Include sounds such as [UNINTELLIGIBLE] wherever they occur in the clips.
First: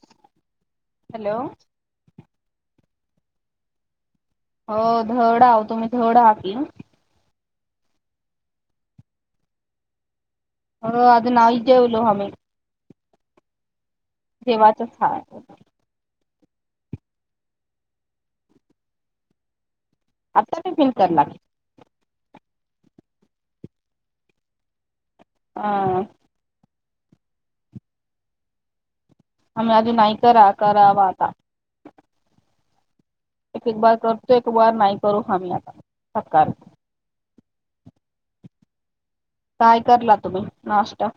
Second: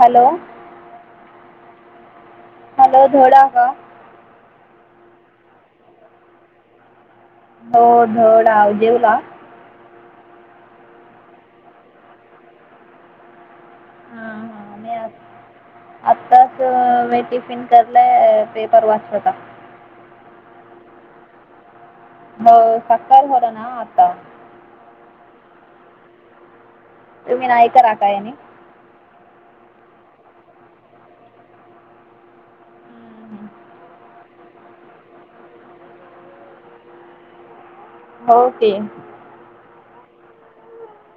Hello. Hello. Hello धोडा का? हो, धड हाव, तुमी धड आहात ना? [INAUDIBLE] हो, अजून नाई जेवलो हमी. [UNINTELLIGIBLE] मी जेवायचंच हाय. आत- आत्ताच [UNINTELLIGIBLE] करलंय पेपर वाचत होता. आता टिफिन करणारं. हो, सक्काळं झालं ना आतां. हां. तुमी नाय करा काय आणि आमी अजून नाय करा करावा आता. एक एक बार करतो, एक बार नाही करू हमी आता सकाळी. [UNINTELLIGIBLE] काय करला तुम्ही नाश्ता?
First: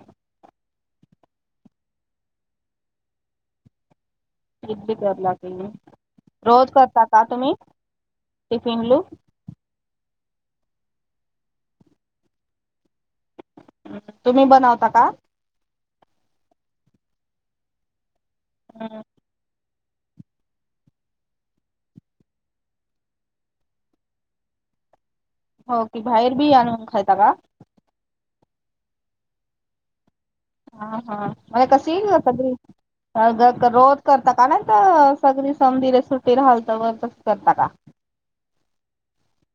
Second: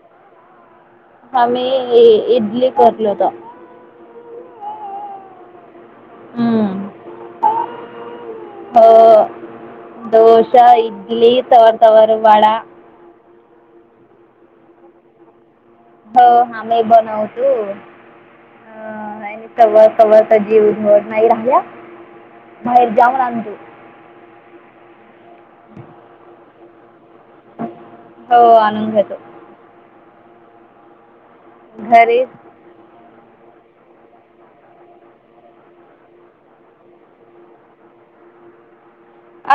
हामी इडली करलोतं. [UNINTELLIGIBLE] रोज हम्म. करता का तुम्ही? हो टिफिनलू डोशा, इडली [UNINTELLIGIBLE] वडा. तुमी बनवता का? हो हामी बनवतो. [UNINTELLIGIBLE] [UNINTELLIGIBLE] जीव होऊन नाही राहिल्या, बाहेर जाऊन आणतो. हो, की बाहेर बी आणून खाता का? हो, आणून घेतो. हा हा. घरी [UNINTELLIGIBLE] रोज करता का नाही तो, सगळी समधिरे सुट्टी [UNINTELLIGIBLE] तसं रोज करता का?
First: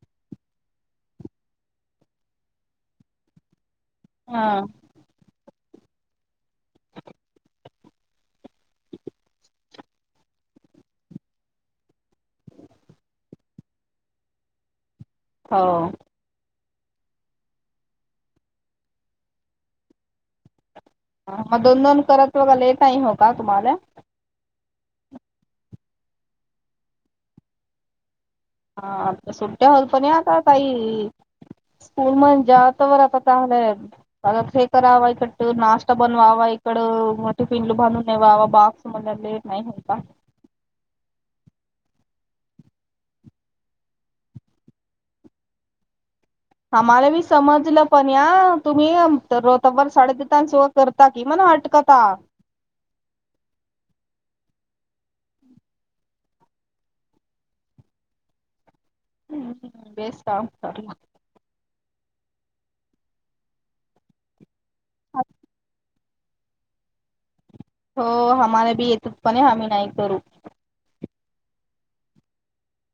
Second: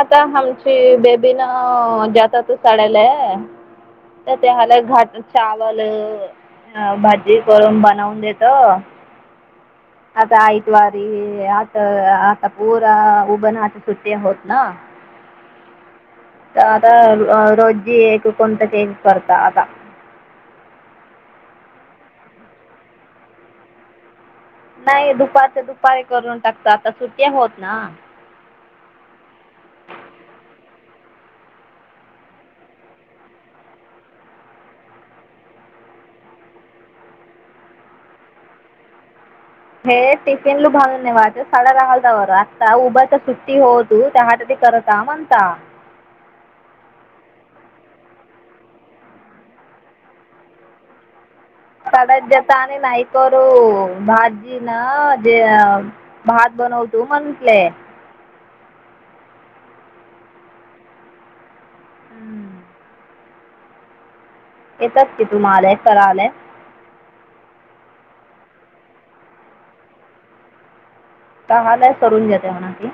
आता हामचे बेबी ना दाताचं कळालं. तर हा त्या [UNINTELLIGIBLE] घाट चावलं भाजी करून बनवून देतं. आता आऐतवारी. आता, आता पोरा ओपन हाऊस ची सुट्टी आहोत ना. [INAUDIBLE] हो आता रोजी कोणता केक करता आता? ह मग दोन दोन करतं तुम्हाले, टाईम होता का तुमाले? नाई दुपारच्या दुपारी करून टाकता. आता सुट्टी होत ना. हा. आता सुट्ट्या होईल, पण आता ताई हो मग. जेवायचं परत पाहणंय. [UNINTELLIGIBLE] नाश्ता बनवावा इकडं, मग टिफिन भरून दे बाबा असं म्हणाले हो. [UNINTELLIGIBLE] म्हणता. आम्हाला मी समजलं पण या तुम्ही [UNINTELLIGIBLE] तब्बल साडेतीन तांसवा करता की म हट [UNINTELLIGIBLE] प जता [UNINTELLIGIBLE] नाही कररू भाजी ना भात बनवतो म्हंटले. हम्म [UNINTELLIGIBLE] हम्म. [INAUDIBLE] येतात की तुम्हाले कराले? हो आम्हाला बी येतत. पणे आम्ही नाही करू. चहालाय करून घेता म्हणा की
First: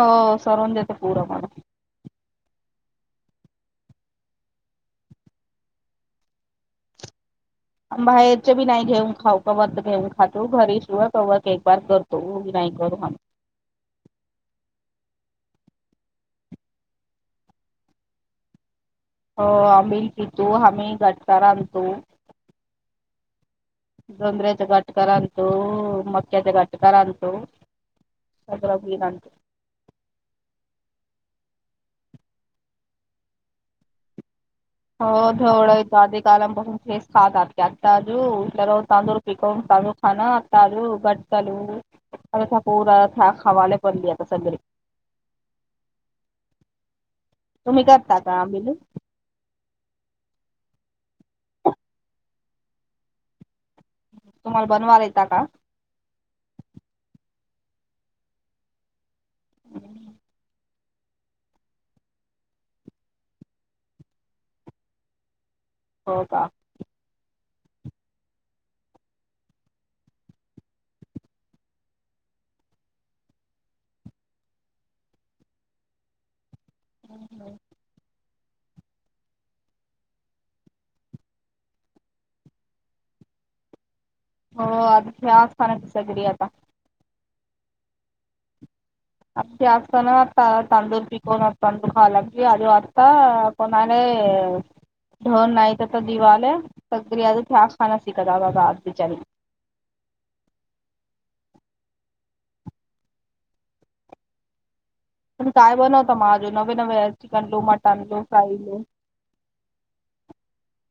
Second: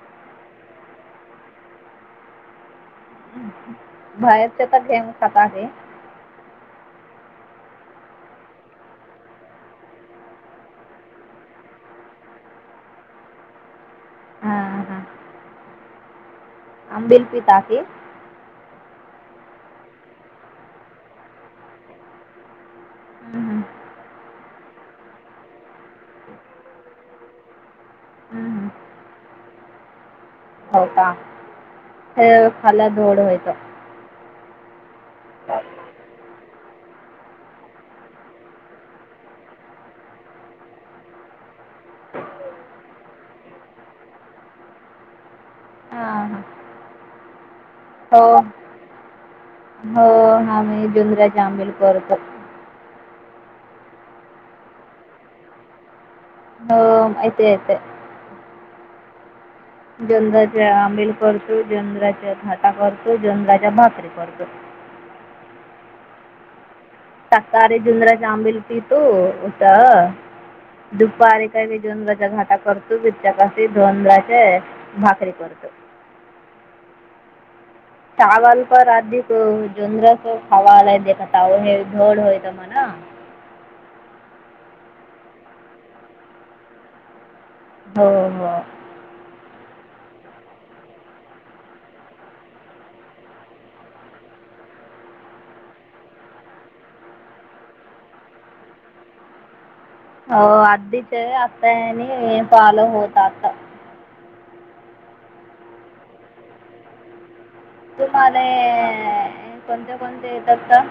हो. करून देता पोरं बाळं. बाहेरच्या तर [UNINTELLIGIBLE] आहे. आम् बाहेरच बी नाही घेऊन खाऊ कव तर घेऊन खातो घरीशिवाय रवा केक [UNINTELLIGIBLE] वार करतो नाही करू हम. हम्म हम [INAUDIBLE] अंबिल पित आहे. हो आंबील पितो, आम्ही घटका आणतो. हम्म, डोंगराच्या गा घटका आणतो, मटक्याचं घटका आणतो. हम्म, हम्म. [UNINTELLIGIBLE] हो का. [INAUDIBLE] तो खाला दोड व्हायचा. हो. ढवळायच्या आधी [UNINTELLIGIBLE] चालू आथ प खावाला पडली आता सगळे हा हा. [INAUDIBLE] तुम्ही करता का आमिले? हो आम्ही जुनऱ्याचे आंबल करतो. तुम्हाला बनवाला येता का? हो. येत येत. हम् झुंजऱ्याचे आमिल करतो. झुंबर याचे घाटा करतो. झुंबऱ्याचे भाकरी करतो. हो का? [UNINTELLIGIBLE] दुपारी काही [UNINTELLIGIBLE] भाकरी करतो. हम् हम् [INAUDIBLE] चावल प अध जोरस खावालायख हे धोड होयत म्हणा हो आता ह्या स्थानाची सगरी आता. हो हो. अ जास्तना आता तांडूर पीिकवन तंडू खावा लागते अध वाता पुना नाई ढन नाहीत तर दिवाले, सग्री आता ह खान्यात शिकत आज बिचारी. हो, अधीच आता आणि हे फलो होत आता. पण काय बनवत मा आजो नवे न रस्टिकं लो मटन लो तुमाले फ्राई लो कोणत्या कोणत्या येत असता?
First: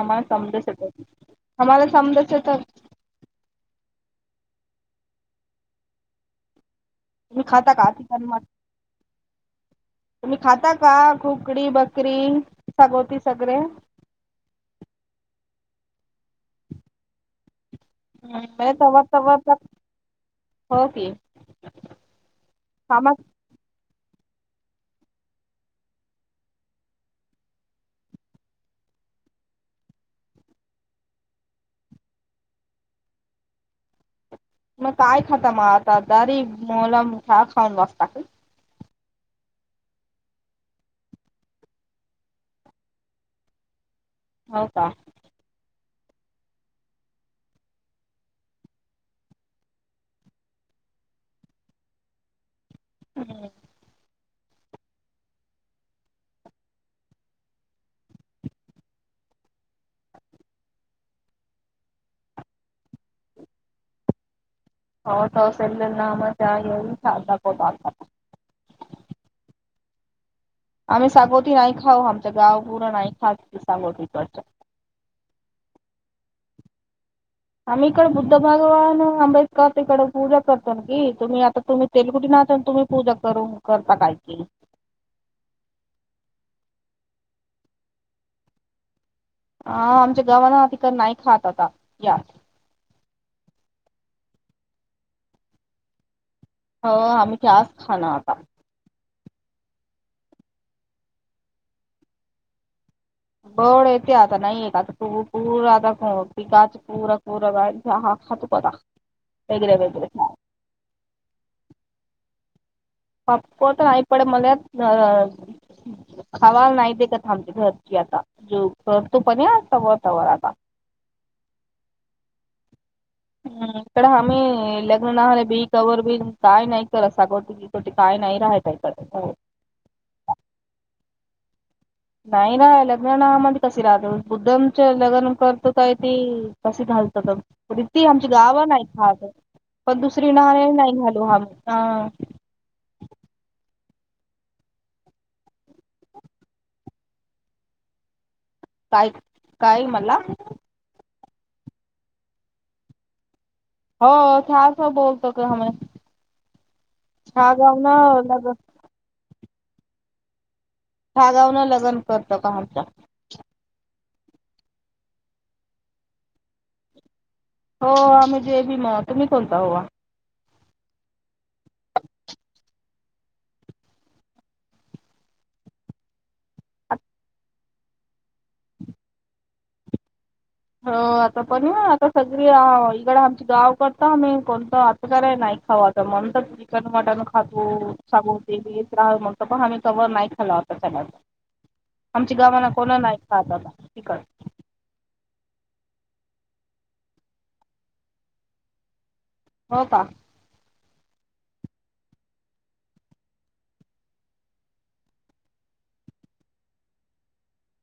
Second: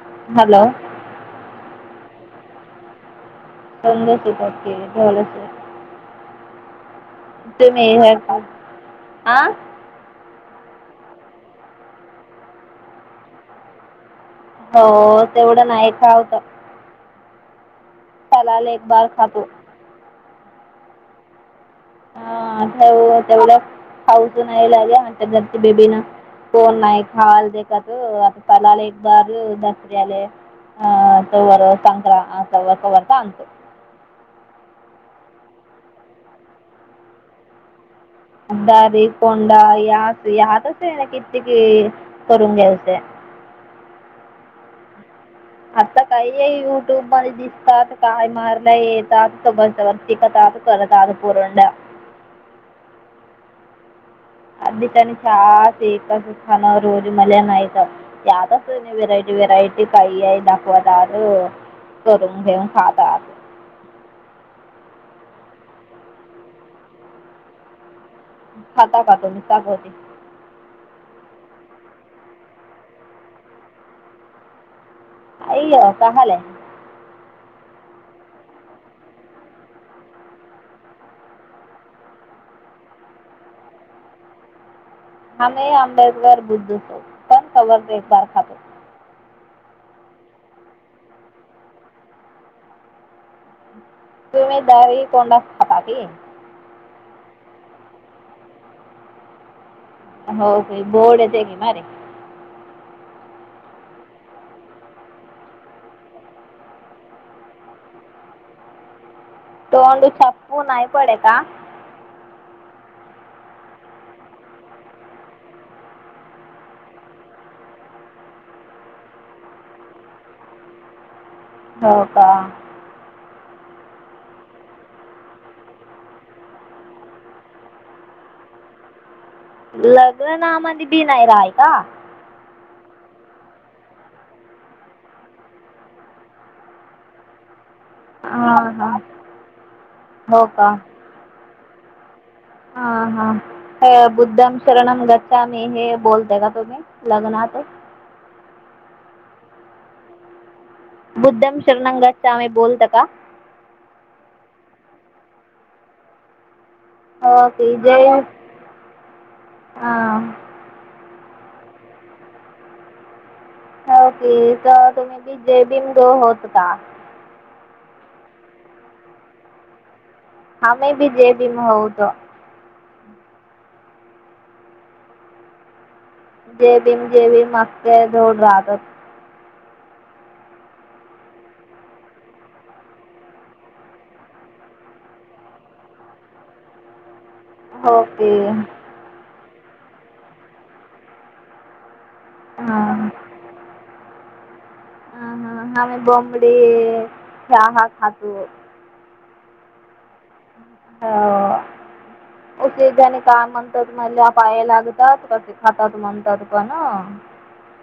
आम्हाला हॅलो समदच येतं, आम्हाला समदच येतं. ंद बा झालं असं तुम्ही खाता का हे चिकन खा आ तुम्ही खाता का,? खुकडी, बकरी, शागोती सगळेे. हो तेवढं नाही खा होतं, सालाला म्हणजे एक तवा बार तवा खातो. तर हो की. ह घ कामात तेवढ्या खाऊचू नाय लाग त्या घरची बेबी ना. कोण नाही खावाल ते का त, आता सालाला एक बार दसर्याले. अह तवर संक्रां अं कवा कवा तर आणतो. मग काय खाता मग आता, दारी मोला ख खाऊन बसता का? दारी कोंडा या या आतच आहे ना, कित्यकि करून घ्यायचंय. हो का. आता काही हे युट्यूब मध्ये त काय मारलंय त त त त तला त पूरंडा [INAUDIBLE] हम्म. आधी त्या आणि चहा रोज करून खानं मला रोज मल्या नाहीतं यातच वरायटी वरायटी काही आहे दाखवादार करून घेऊन खातात. हो तसल ना मझ सा लाकत [INAUDIBLE] खाता का तुम्ही सागोती? आम्ही सागोती नाही खाऊ, आमच गाव पुरं नाही खात सागोती कच अय अ काहाले. आम्ही इकड बुद्ध भगवान आंबेडकर तकड पूजा करतो की, तुम्ही आता तुम्ही तेलगुटी ना तुम्ही पूजा करून करता काही की. आम्ही आंबेडकर बुद्धतो पण कवर एकार खातो. हा आमच्या गावान तिक नाही खात आता या तुम्ही दवी कोंडा खाताते हो आम्ही त्याच खाणं आता हो काही बोर्ड येत की मारे गड येते आता नाहीय का आता भरपूर आता पिकाच पूरा पूरा बा जा खा तू कता [INAUDIBLE] तोंडू छप्पू नाही पडे का? पकपत नाहीईपडे मलात [INAUDIBLE] खवाल नाही दे का थांबच्या घरची आता, जो करतो पणता वतावर आता. हो का. हम्म, इकडं आम्ही लग्न राहले बी कवर बी काय नाही करत सागोटी. शेवटी काय नाही राहतायकडे. लग्नामध्ये बी नाही राहायला. नाही ना लग्नामध्ये कशी राहतो बुद्धमच लग्न करतो काय ते कशी घालत ती आमची गाव हां नाही हां ह पण दुसरी हो ना का नाही घालो हा मग. हा -हा बुद्धम शणम गच्छा मि हे बोलता का तुम्ही? लग्नात. काय- काय मला. बुद्धम् शरणम् गच्छामि बोलता का? हो [UNINTELLIGIBLE] बोलतो काम हा ओके गाव न लग. हा. [UNINTELLIGIBLE] लग्न करतो का आमचा हो क तर तुम्ही बी जय भीम बी ग होत का? हो आम्ही जय भीम मग तुम्ही कोणता होवा? आम्ही बी जय भीम आहोत. जय भीम -जय भीम अगख झोड राहतात. हो आता पण आता सगळी इकड आमचे गाव करता आम्ही कोणत इकडं नाही खावा तर मन तर चिकन मटन खातो ओके सागव ते म्हणत प आम्ही तवर नाही खालो आताच्याग आमची गावांना हां कोणा नाही खात आता चिकन. ह- ह हा बमडी चहा खातो. हो का? हो उलेधने काय म्हणतात म्हणल्या पाया लागतात क खातात म्हणतात पण [INAUDIBLE]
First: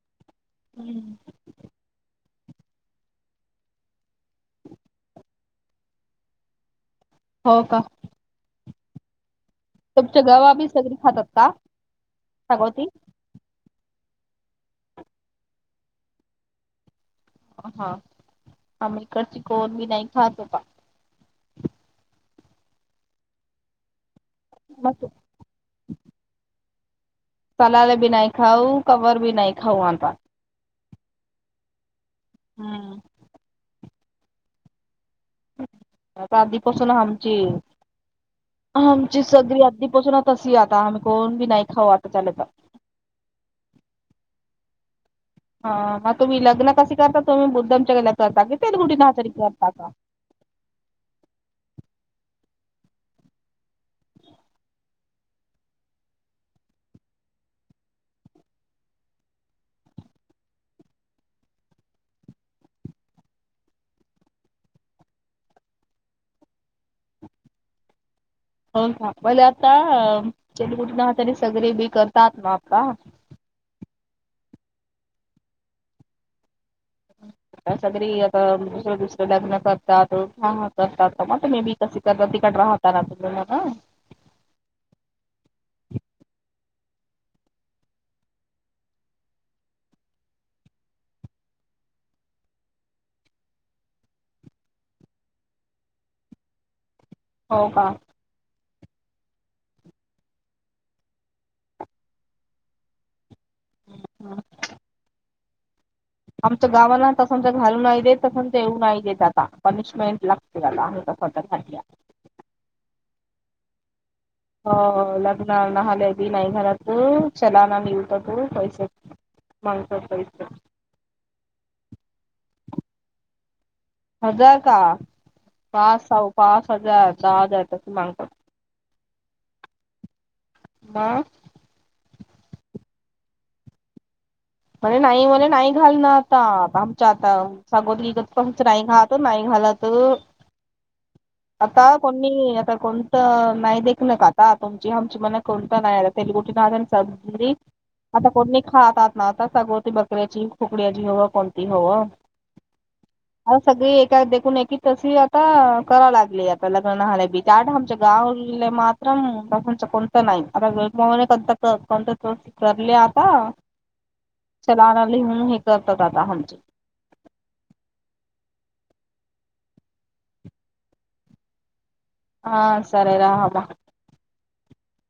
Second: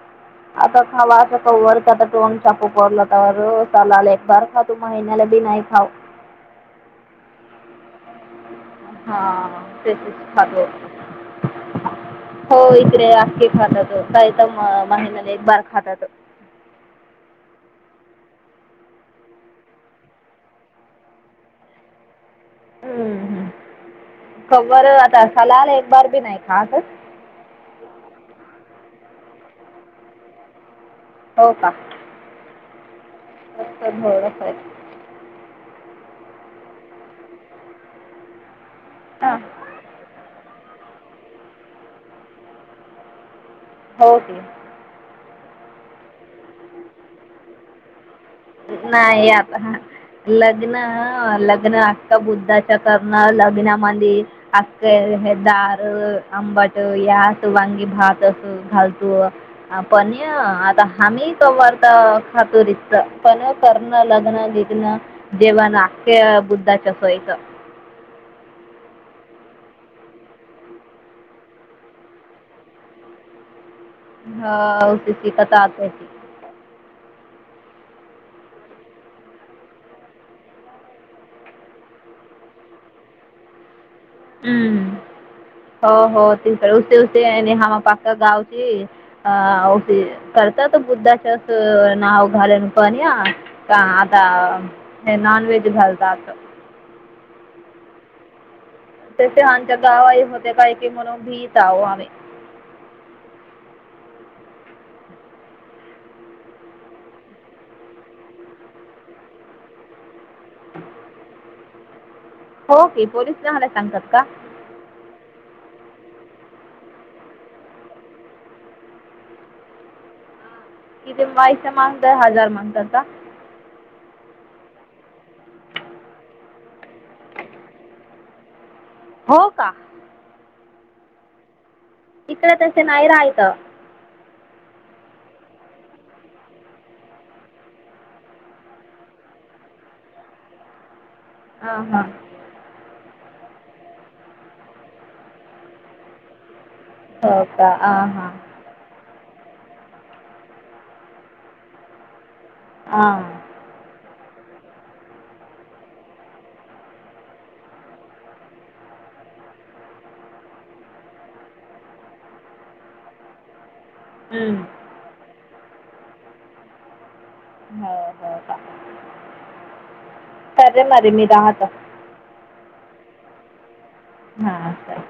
आता हम्म खावा. वरता टोन चाकू परला तर चाला आलं एक बर खा तू महिन्याला बी नाही खाऊ. हो का. हा. तुमच्या गावा बी [UNINTELLIGIBLE] सगळी खातात का हो सागवती इकडेे आखे खातात. काय तर महिन्याला एक बार खातात. हा आम्ही इकडची कोन बी नाही खातो पा. हम्म- हम्म. का बर मग आता सलाल एक बार बी नाही खातच? सलाद बी नाही खाऊ कबर बी नाही खाऊ अता. हो का. हम्म. [INAUDIBLE] आता आधीपासून आमची हामची सगळी अगदीपासून त अस आता आम्ही कोण बी नाही खाऊ वाटत आता त्यालत. हो की. हा मग तुम्ही लग्न कसे करता तुम्ही बुद्धमच्या गला करता कि ते कुठीन हजरी नाही करता आता का? लग्न- लग्न आता बुद्धाच्या करण लग्नामंधी अ दार आंबट यात वांगी भात अस घालतो पण आता ह्ही क वारता खातो र्त [UNINTELLIGIBLE] पण करणं लग्न बिग्न जेव्हा नाटक्य बुद्धाच्या सोयचं. हो का पले आता च कुटूनहातने सगळे बी करतात ना आता. हा कत आता [UNINTELLIGIBLE] अ सगळी आता विसकटल्यात [UNINTELLIGIBLE] हा हा [UNINTELLIGIBLE] तिथंच राह त्यांना तिकडून येना. हम्म हो हो तेकडे उस्ते उते नेहामा पाका गावची. अ ओके करतात बुद्धाच्याच नाव घालन पण या. का आता हे नॉन व्हेज घालतात. होव का? तेच ते आमच्या गावाही होते काय की म्हणून भीत आहो आम्ही. [INAUDIBLE] [UNINTELLIGIBLE] आमच्या गावाांना तसंच घालू नाही देत तसंच येऊ नाही देत आता पनिशमेंट ला झाला आहे का स्वतःसाठी. हो की पोलिस जायाला सांगतात का? हो लग्न न हल्या बी नाही झाला तू चलान मिळत तू पैसे माणसाच सरीसर. किती [UNINTELLIGIBLE] मांगताय हजार मांगतासा? हजार का. पास व पास‌ हजार, सहा‌ हजार मांगतात. हो का? आ? इकडे तस नाही राहित. म्हर नाही म्हले नाही घाल ना आता आमच्या आता. सगोती [UNINTELLIGIBLE] गत पच नाही घत नाही घालत. आता हां हां कोणी, आता कोण त नाही देखण का आता तुमची आमची मना कोणत नाही आता तेलगुटीच दहा हजार. हो सब्जी, का हां आता हां कोणी नाई खात म आता सगवती बकऱ्याची, खुकड्याची हवं कोणती हवं. हां. आता सगळी एका देखून एकी तशी आता कराव लागली आता लग्न हय बी. त्याढ आमच्या गावले मात्रच कोणत नाही [UNINTELLIGIBLE] आता वे को कोत करले आता चलान लिहून हे करतात आता आमचे. हो हो का. सरे मर मी राहात. हा सरे राहा बा. हा असं.